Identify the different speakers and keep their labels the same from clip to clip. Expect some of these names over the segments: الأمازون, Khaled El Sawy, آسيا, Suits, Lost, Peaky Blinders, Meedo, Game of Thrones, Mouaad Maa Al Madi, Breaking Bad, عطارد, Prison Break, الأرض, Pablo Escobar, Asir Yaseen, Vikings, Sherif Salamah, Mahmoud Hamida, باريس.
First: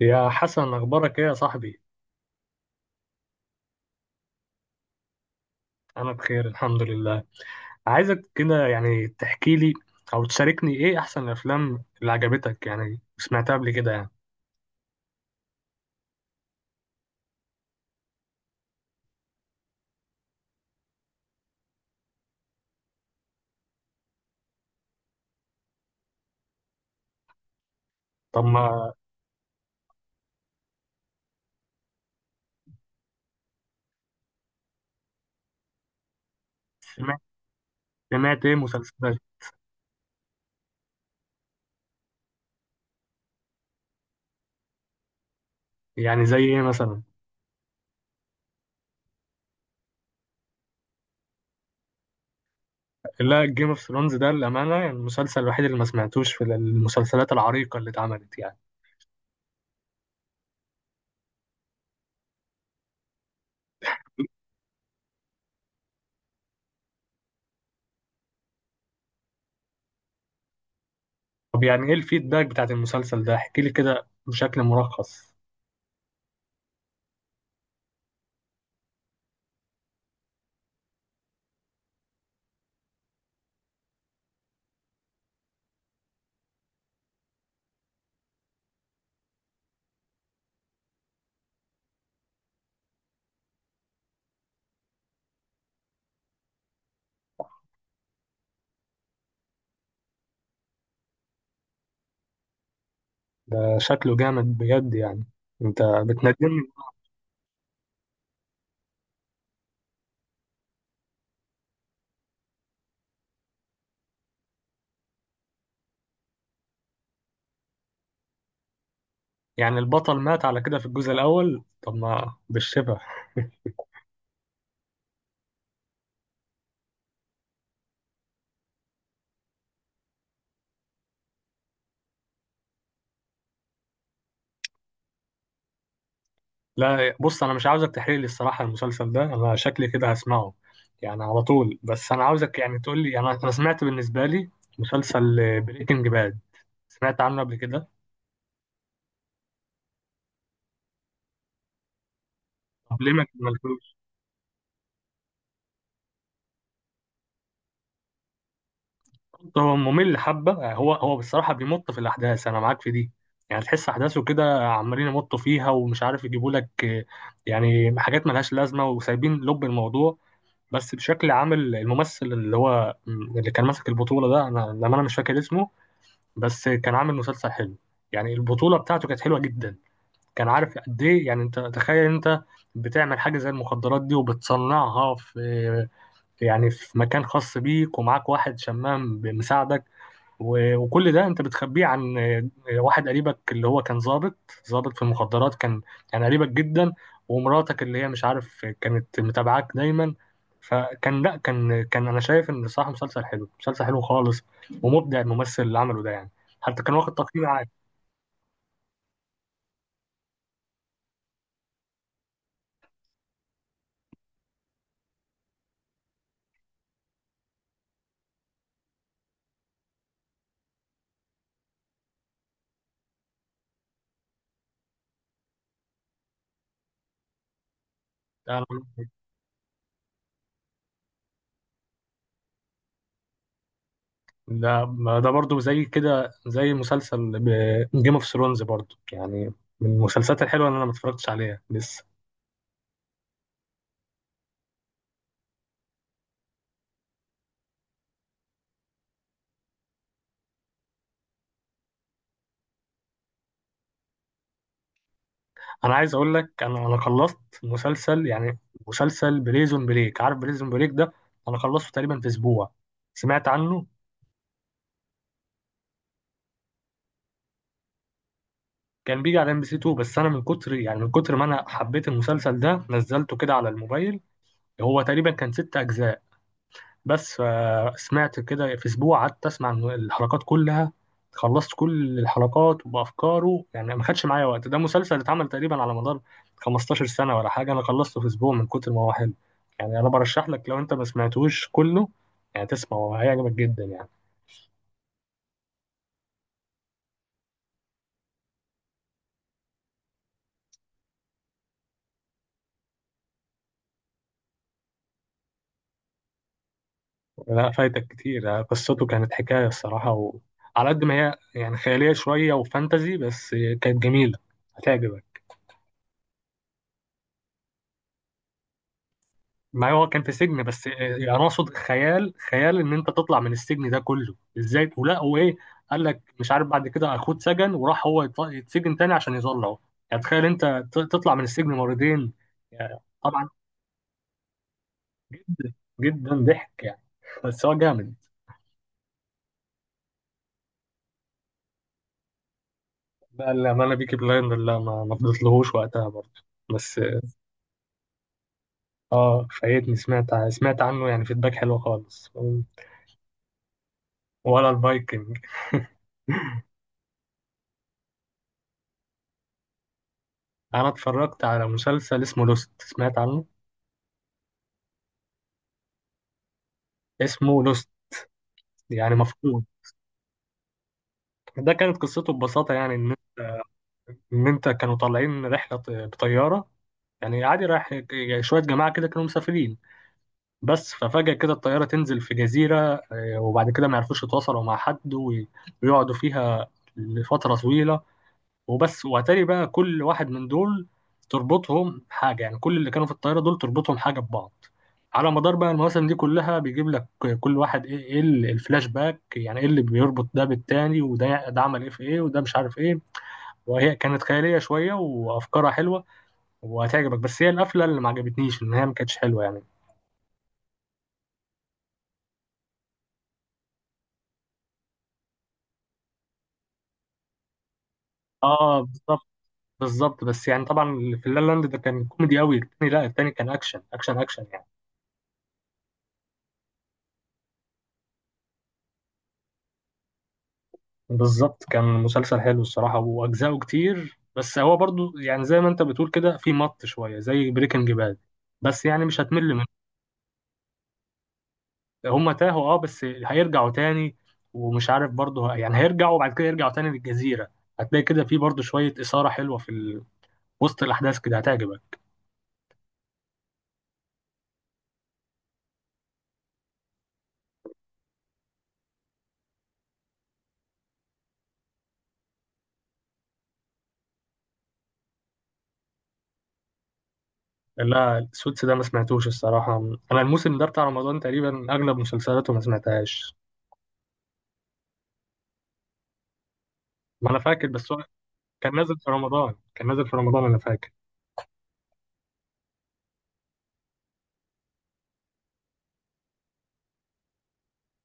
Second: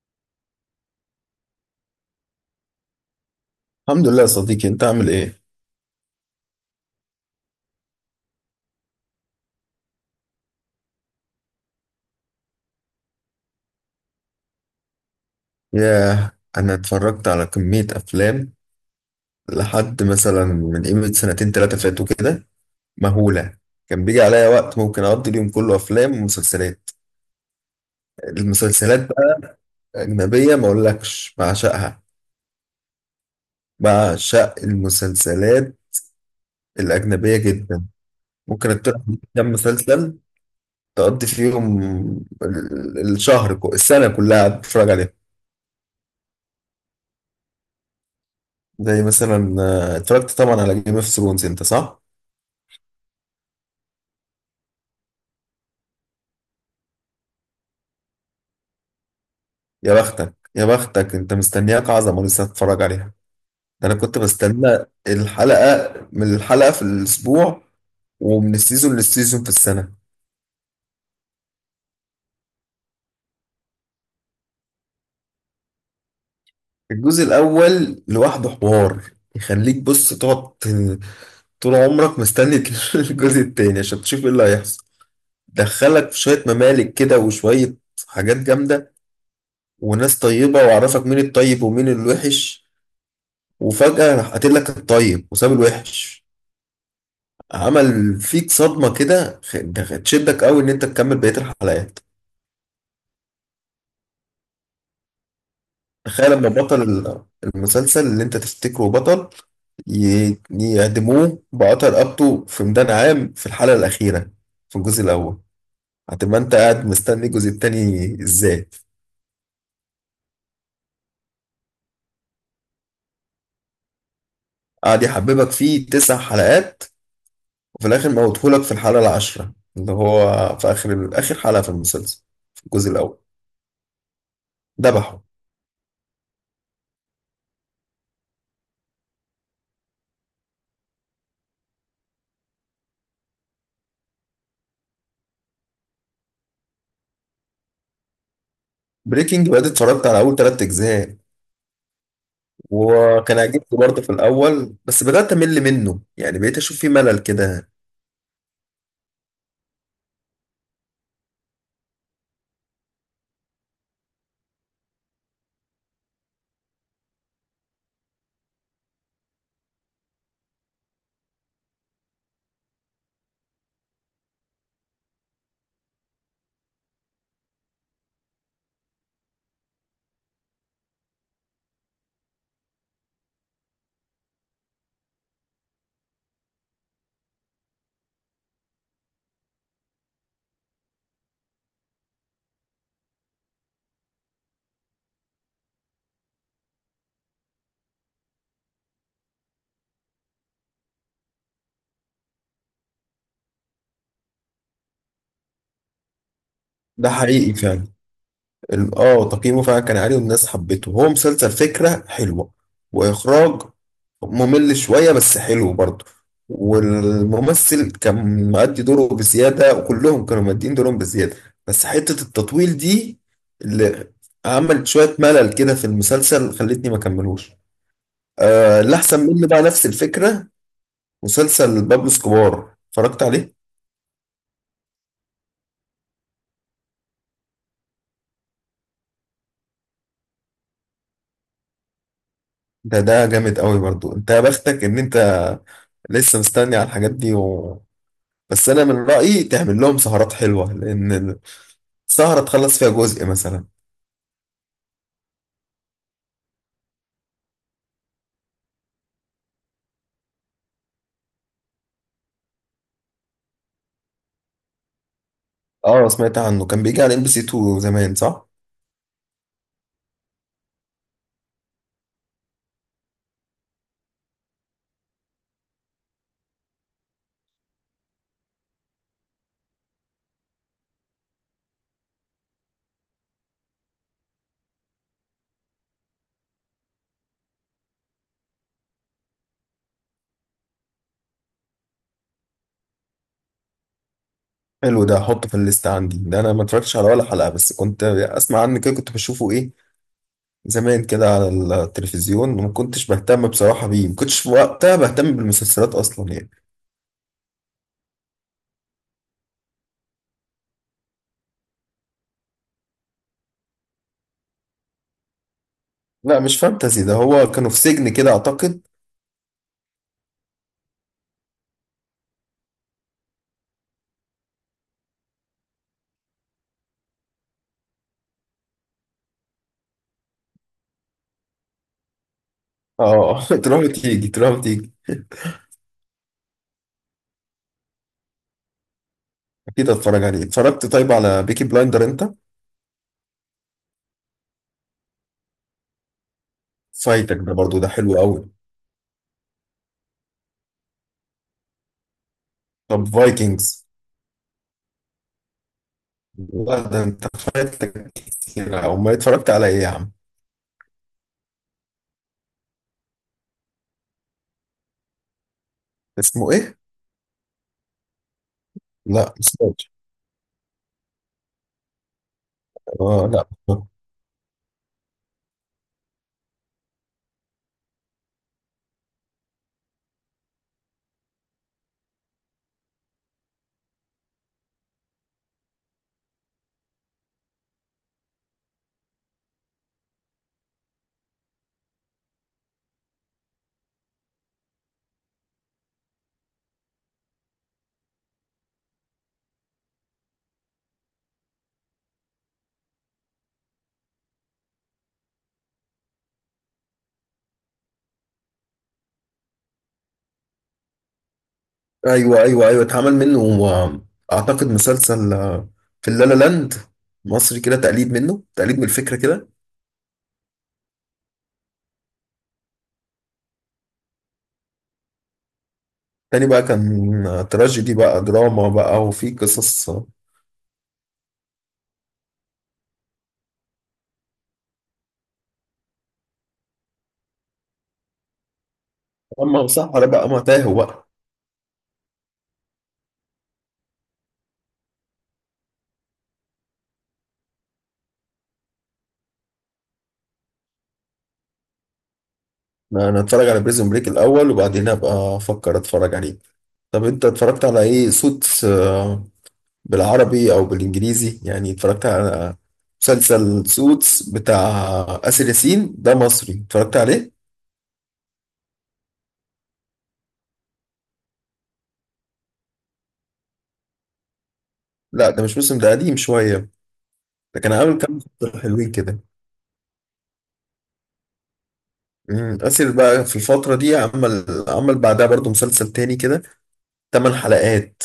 Speaker 1: يا حسن، أخبارك إيه يا صاحبي؟
Speaker 2: الحمد لله يا صديقي، انت عامل ايه؟
Speaker 1: أنا بخير الحمد لله. عايزك كده يعني تحكي لي أو تشاركني إيه أحسن الأفلام اللي عجبتك يعني سمعتها قبل كده يعني
Speaker 2: ياه. انا اتفرجت على كمية افلام، لحد مثلا من قيمة سنتين تلاتة فاتوا كده مهولة. كان بيجي عليا وقت ممكن اقضي اليوم كله افلام ومسلسلات.
Speaker 1: طب ما
Speaker 2: المسلسلات بقى اجنبية، ما اقولكش بعشقها، بعشق المسلسلات
Speaker 1: سمعت
Speaker 2: الاجنبية جدا.
Speaker 1: سمعت إيه
Speaker 2: ممكن اقترح
Speaker 1: مسلسلات.
Speaker 2: عليك كام مسلسل تقضي فيهم السنة كلها قاعد بتتفرج عليهم.
Speaker 1: يعني زي إيه مثلا؟
Speaker 2: زي مثلا اتفرجت طبعا على جيم اوف ثرونز، انت صح؟
Speaker 1: لا، جيم اوف ثرونز ده للأمانة يعني المسلسل الوحيد اللي ما سمعتوش في المسلسلات العريقة اللي اتعملت يعني.
Speaker 2: يا بختك يا بختك انت، مستنياك عظمة لسه هتتفرج عليها. ده انا كنت بستنى الحلقة من الحلقة في الاسبوع، ومن السيزون للسيزون في السنة.
Speaker 1: طب يعني إيه الفيدباك بتاعت المسلسل ده؟ احكي لي كده بشكل ملخص.
Speaker 2: الجزء الاول لوحده حوار يخليك بص تقعد طول عمرك مستني. الجزء التاني عشان تشوف ايه اللي هيحصل. دخلك في شوية ممالك كده وشوية حاجات جامدة، وناس طيبة، وعرفك مين الطيب ومين الوحش، وفجأة راح قاتل لك الطيب وساب الوحش. عمل فيك صدمة كده، ده تشدك قوي ان انت تكمل بقية الحلقات.
Speaker 1: ده شكله جامد بجد يعني، أنت
Speaker 2: تخيل لما
Speaker 1: بتندمني.
Speaker 2: بطل المسلسل اللي انت تفتكره بطل يعدموه بقطع رقبته في ميدان عام في الحلقة الأخيرة في الجزء الأول. هتبقى انت قاعد مستني الجزء التاني ازاي؟
Speaker 1: يعني البطل مات على كده في الجزء الأول، طب ما بالشبه.
Speaker 2: قاعد يحببك فيه 9 حلقات، وفي الآخر موتهولك في الحلقة العاشرة اللي هو في آخر آخر حلقة في المسلسل في الجزء الأول. ذبحه.
Speaker 1: لا بص، أنا مش عاوزك تحرق لي الصراحة المسلسل ده، أنا شكلي كده هسمعه يعني على طول. بس أنا عاوزك يعني تقول لي. أنا سمعت بالنسبة لي مسلسل بريكنج باد، سمعت عنه قبل كده.
Speaker 2: بريكنج باد اتفرجت على أول 3 أجزاء،
Speaker 1: طب ليه ما
Speaker 2: وكان عاجبني
Speaker 1: كملتوش؟
Speaker 2: برضه في الأول، بس بدأت أمل منه، يعني بقيت أشوف فيه ملل كده.
Speaker 1: هو ممل حبة. هو بصراحة بيمط في الأحداث، أنا معاك في دي. يعني تحس أحداثه كده عمالين يمطوا فيها ومش عارف يجيبوا لك يعني حاجات ملهاش لازمة وسايبين لب الموضوع. بس بشكل عام الممثل اللي هو اللي كان ماسك البطولة ده، أنا لما أنا مش فاكر اسمه، بس كان عامل مسلسل حلو. يعني البطولة بتاعته كانت حلوة جدا. كان عارف قد إيه. يعني أنت تخيل أنت بتعمل حاجة زي المخدرات دي وبتصنعها في، يعني في مكان خاص بيك ومعاك واحد شمام بمساعدك، وكل ده انت بتخبيه عن واحد قريبك اللي هو كان ظابط، ظابط في المخدرات كان، يعني قريبك جدا. ومراتك اللي هي مش عارف، كانت متابعاك دايما. فكان لا كان كان انا شايف ان صراحة مسلسل حلو، مسلسل حلو خالص، ومبدع الممثل اللي عمله ده يعني. حتى كان
Speaker 2: ده
Speaker 1: واخد تقييم
Speaker 2: حقيقي
Speaker 1: عالي.
Speaker 2: فعلا. تقييمه فعلا كان عالي والناس حبته، هو مسلسل فكرة حلوة وإخراج ممل شوية بس حلو برضه. والممثل كان مؤدي دوره بزيادة، وكلهم كانوا مؤدين دورهم بزيادة. بس حتة التطويل دي اللي عملت شوية ملل كده في المسلسل خلتني ما كملوش.
Speaker 1: ده
Speaker 2: آه، اللي أحسن منه بقى نفس الفكرة مسلسل بابلو اسكوبار، اتفرجت عليه.
Speaker 1: ده ده برضه زي كده، زي مسلسل جيم اوف ثرونز برضه يعني، من المسلسلات الحلوة اللي انا ما اتفرجتش عليها لسه.
Speaker 2: ده جامد قوي برضو. انت يا بختك ان انت لسه مستني على الحاجات دي بس انا من رأيي تعمل لهم سهرات حلوة، لان السهرة تخلص فيها جزء مثلا.
Speaker 1: انا عايز اقول لك، انا خلصت مسلسل، يعني مسلسل بريزون بريك. عارف بريزون بريك ده؟ انا خلصته تقريبا في اسبوع. سمعت عنه؟
Speaker 2: اه، سمعت عنه، كان بيجي على ام بي سي 2 زمان، صح؟
Speaker 1: كان بيجي على ام بي سي 2. بس انا من كتر، يعني من كتر ما انا حبيت المسلسل ده، نزلته كده على الموبايل. هو تقريبا كان ست اجزاء بس. سمعت كده في اسبوع، قعدت اسمع من الحلقات كلها. خلصت كل الحلقات وبافكاره يعني، ما خدش معايا وقت. ده مسلسل اتعمل تقريبا على مدار 15 سنه ولا حاجه، انا خلصته في اسبوع من كتر ما هو حلو. يعني انا برشح لك، لو انت ما سمعتوش كله يعني تسمعه، هيعجبك جدا يعني.
Speaker 2: حلو، ده احطه في الليست عندي. ده انا ما اتفرجتش على ولا حلقة، بس كنت اسمع عنه كده، كنت بشوفه ايه زمان كده على التلفزيون، وما كنتش بهتم بصراحة بيه، ما كنتش في وقتها بهتم بالمسلسلات اصلا يعني.
Speaker 1: لا فايتك كتير. قصته كانت حكايه الصراحه، وعلى قد ما هي يعني خياليه شويه وفانتزي، بس كانت جميله، هتعجبك.
Speaker 2: لا مش فانتزي، ده هو كانوا في سجن كده اعتقد.
Speaker 1: ما هو كان في سجن بس، انا اقصد خيال. خيال ان انت تطلع من السجن ده كله ازاي، ولا هو ايه؟ قال لك مش عارف، بعد كده اخوه اتسجن وراح هو يتسجن تاني عشان يطلعه. يعني تخيل انت تطلع من السجن مرتين. يعني
Speaker 2: اه.
Speaker 1: طبعا
Speaker 2: تروح وتيجي تروح وتيجي.
Speaker 1: جدا ضحك يعني، بس هو جامد.
Speaker 2: اكيد هتفرج عليه. اتفرجت طيب على بيكي بلايندر انت؟
Speaker 1: بقى الامانه، بيكي بلايندر لا، ما فضلتلهوش وقتها برضه بس.
Speaker 2: فايتك ده برضو، ده حلو قوي.
Speaker 1: اه فايتني. سمعت عنه يعني فيدباك حلو خالص.
Speaker 2: طب فايكنجز؟
Speaker 1: ولا الفايكنج.
Speaker 2: لا ده انت فايتك كتير، او ما اتفرجت على ايه يا عم؟
Speaker 1: انا اتفرجت على مسلسل اسمه لوست، سمعت عنه؟
Speaker 2: اسمه ايه؟
Speaker 1: اسمه لوست، يعني
Speaker 2: لا مش
Speaker 1: مفقود.
Speaker 2: فاكر.
Speaker 1: ده كانت قصته ببساطة يعني إن
Speaker 2: اه، لا.
Speaker 1: إن أنت كانوا طالعين رحلة، بطيارة يعني عادي، رايح شوية جماعة كده كانوا مسافرين بس. ففجأة كده الطيارة تنزل في جزيرة. وبعد كده ما يعرفوش يتواصلوا مع حد، ويقعدوا فيها لفترة طويلة. وبس واتاري بقى كل واحد من دول تربطهم حاجه. يعني كل اللي كانوا في الطياره دول تربطهم حاجه ببعض. على مدار بقى المواسم دي كلها بيجيب لك كل واحد، ايه الفلاش باك، يعني ايه اللي بيربط ده بالتاني، وده عمل ايه في ايه، وده مش عارف ايه. وهي كانت خياليه شويه وافكارها حلوه وهتعجبك. بس هي القفله اللي ما عجبتنيش، ان هي ما كانتش حلوه يعني.
Speaker 2: ايوه ايوه ايوه، اتعمل منه اعتقد مسلسل في اللالا لاند مصري كده، تقليد منه، تقليد
Speaker 1: اه
Speaker 2: من الفكره
Speaker 1: بالظبط.
Speaker 2: كده.
Speaker 1: بالظبط، بس يعني طبعا اللي في لا لاند ده كان كوميدي قوي. التاني لا، التاني كان اكشن اكشن اكشن يعني.
Speaker 2: تاني بقى كان تراجيدي بقى، دراما بقى، وفي قصص
Speaker 1: بالظبط، كان مسلسل حلو الصراحة وأجزاؤه كتير. بس هو برضو يعني زي ما أنت بتقول كده، في مط شوية زي بريكنج باد، بس يعني مش هتمل منه.
Speaker 2: اما صح، ولا بقى ما تاهوا بقى.
Speaker 1: هما تاهوا أه بس هيرجعوا تاني، ومش عارف برضو يعني هيرجعوا، وبعد كده يرجعوا تاني للجزيرة. هتلاقي كده في برضو شوية إثارة حلوة في وسط الأحداث كده، هتعجبك.
Speaker 2: انا اتفرج على بريزون بريك الاول، وبعدين ابقى افكر اتفرج عليه. طب انت اتفرجت على ايه؟ سوتس بالعربي او بالانجليزي يعني؟ اتفرجت على مسلسل سوتس بتاع آسر ياسين ده مصري، اتفرجت عليه؟
Speaker 1: لا السوتس ده ما سمعتوش الصراحة. أنا الموسم ده بتاع رمضان تقريبا أغلب مسلسلاته ما سمعتهاش.
Speaker 2: لا ده مش موسم، ده قديم شوية.
Speaker 1: ما أنا
Speaker 2: ده
Speaker 1: فاكر،
Speaker 2: كان
Speaker 1: بس
Speaker 2: عامل
Speaker 1: هو
Speaker 2: كام مسلسل
Speaker 1: كان
Speaker 2: حلوين
Speaker 1: نازل في
Speaker 2: كده.
Speaker 1: رمضان، أنا فاكر.
Speaker 2: آسر بقى في الفترة دي عمل بعدها برضو مسلسل تاني كده 8 حلقات،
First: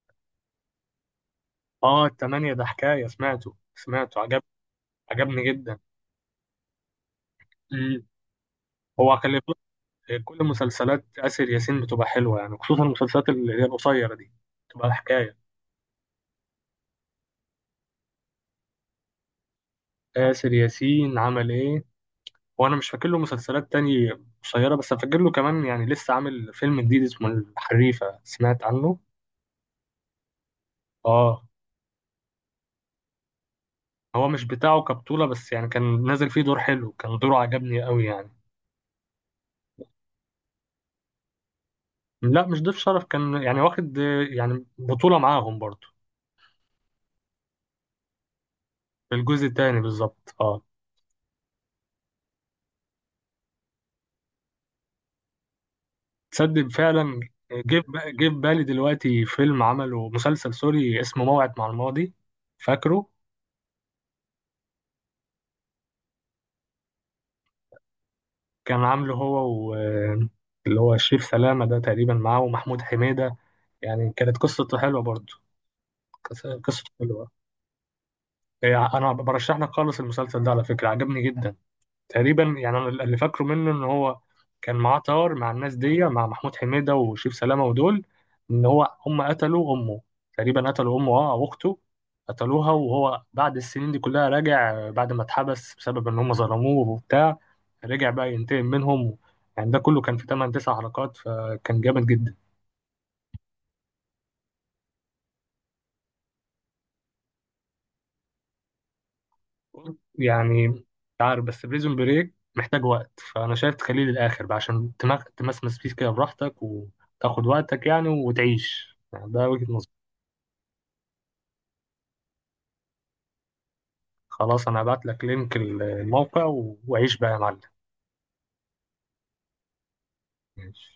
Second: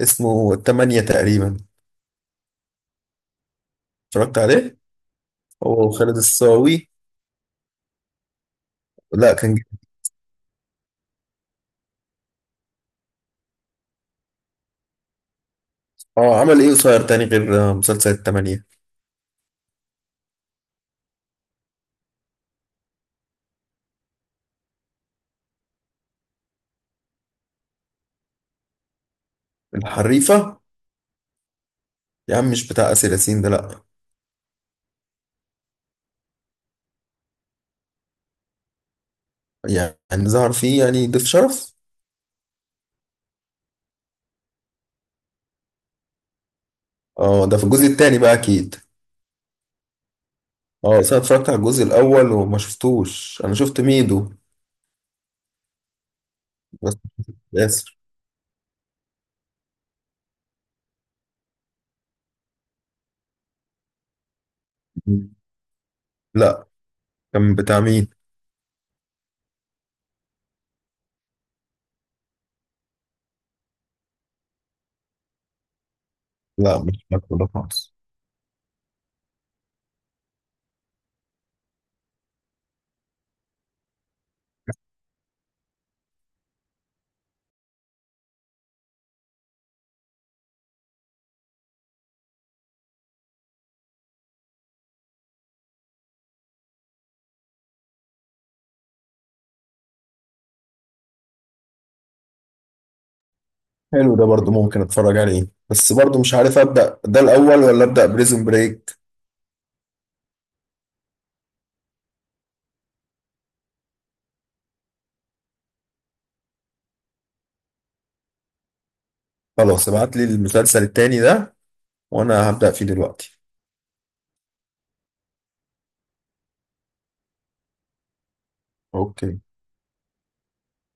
Speaker 2: اسمه تمانية تقريبا.
Speaker 1: اه التمانية ده حكاية. سمعته.
Speaker 2: اتفرجت عليه؟
Speaker 1: عجبني جدا.
Speaker 2: هو خالد الصاوي.
Speaker 1: مم. هو
Speaker 2: لا
Speaker 1: خلي
Speaker 2: كان.
Speaker 1: بالك، كل مسلسلات آسر ياسين بتبقى حلوة، يعني خصوصا المسلسلات اللي هي القصيرة دي بتبقى حكاية.
Speaker 2: اه عمل ايه قصير تاني غير مسلسل التمانية؟
Speaker 1: آسر ياسين عمل ايه؟ وانا مش فاكر له مسلسلات تانية قصيرة، بس فاكر له كمان يعني لسه عامل فيلم جديد اسمه الحريفة، سمعت عنه؟
Speaker 2: الحريفة؟
Speaker 1: اه.
Speaker 2: يا عم مش بتاع آسر ياسين ده لأ.
Speaker 1: هو مش بتاعه كبطولة، بس يعني كان نازل فيه دور حلو، كان دوره عجبني قوي يعني.
Speaker 2: يعني ظهر فيه يعني ضيف شرف؟
Speaker 1: لا مش ضيف شرف، كان يعني واخد يعني بطولة معاهم برضه.
Speaker 2: اه ده في الجزء التاني بقى أكيد.
Speaker 1: في الجزء التاني بالظبط، اه.
Speaker 2: اه بس أنا اتفرجت على الجزء الأول وما شفتوش، أنا شفت ميدو
Speaker 1: تصدق
Speaker 2: بس.
Speaker 1: فعلا.
Speaker 2: آسر.
Speaker 1: جه في بالي دلوقتي فيلم، عمله مسلسل سوري اسمه موعد مع الماضي. فاكره؟
Speaker 2: لأ. كان بتاع مين؟
Speaker 1: كان عامله هو و اللي هو شريف سلامة، ده تقريبا معاه ومحمود حميدة. يعني كانت قصته حلوة برضه.
Speaker 2: لأ
Speaker 1: قصته
Speaker 2: مش
Speaker 1: حلوة
Speaker 2: فاكره ده خالص.
Speaker 1: يعني. أنا برشح لك خالص المسلسل ده على فكرة، عجبني جدا. تقريبا يعني انا اللي فاكره منه، ان هو كان معاه طار مع الناس دي، مع محمود حميدة وشيف سلامة ودول، ان هو هم قتلوا امه. تقريبا قتلوا امه، اه، او اخته. قتلوها. وهو بعد السنين دي كلها راجع، بعد ما اتحبس بسبب ان هم ظلموه وبتاع، رجع بقى ينتقم منهم. يعني ده كله كان في 8 9 حلقات، فكان جامد جدا.
Speaker 2: حلو، ده برضو ممكن اتفرج عليه، بس برضو مش عارف أبدأ ده الأول ولا أبدأ بريزون بريك.
Speaker 1: يعني مش عارف، بس بريزون بريك محتاج وقت، فانا شايف تخليه للاخر بقى عشان تمسمس فيه كده براحتك، وتاخد وقتك يعني وتعيش، يعني ده وجهة
Speaker 2: خلاص
Speaker 1: نظري.
Speaker 2: ابعت لي المسلسل التاني ده، وأنا هبدأ فيه دلوقتي.
Speaker 1: خلاص انا هبعت لك لينك الموقع، وعيش بقى يا معلم.
Speaker 2: اوكي.
Speaker 1: ماشي.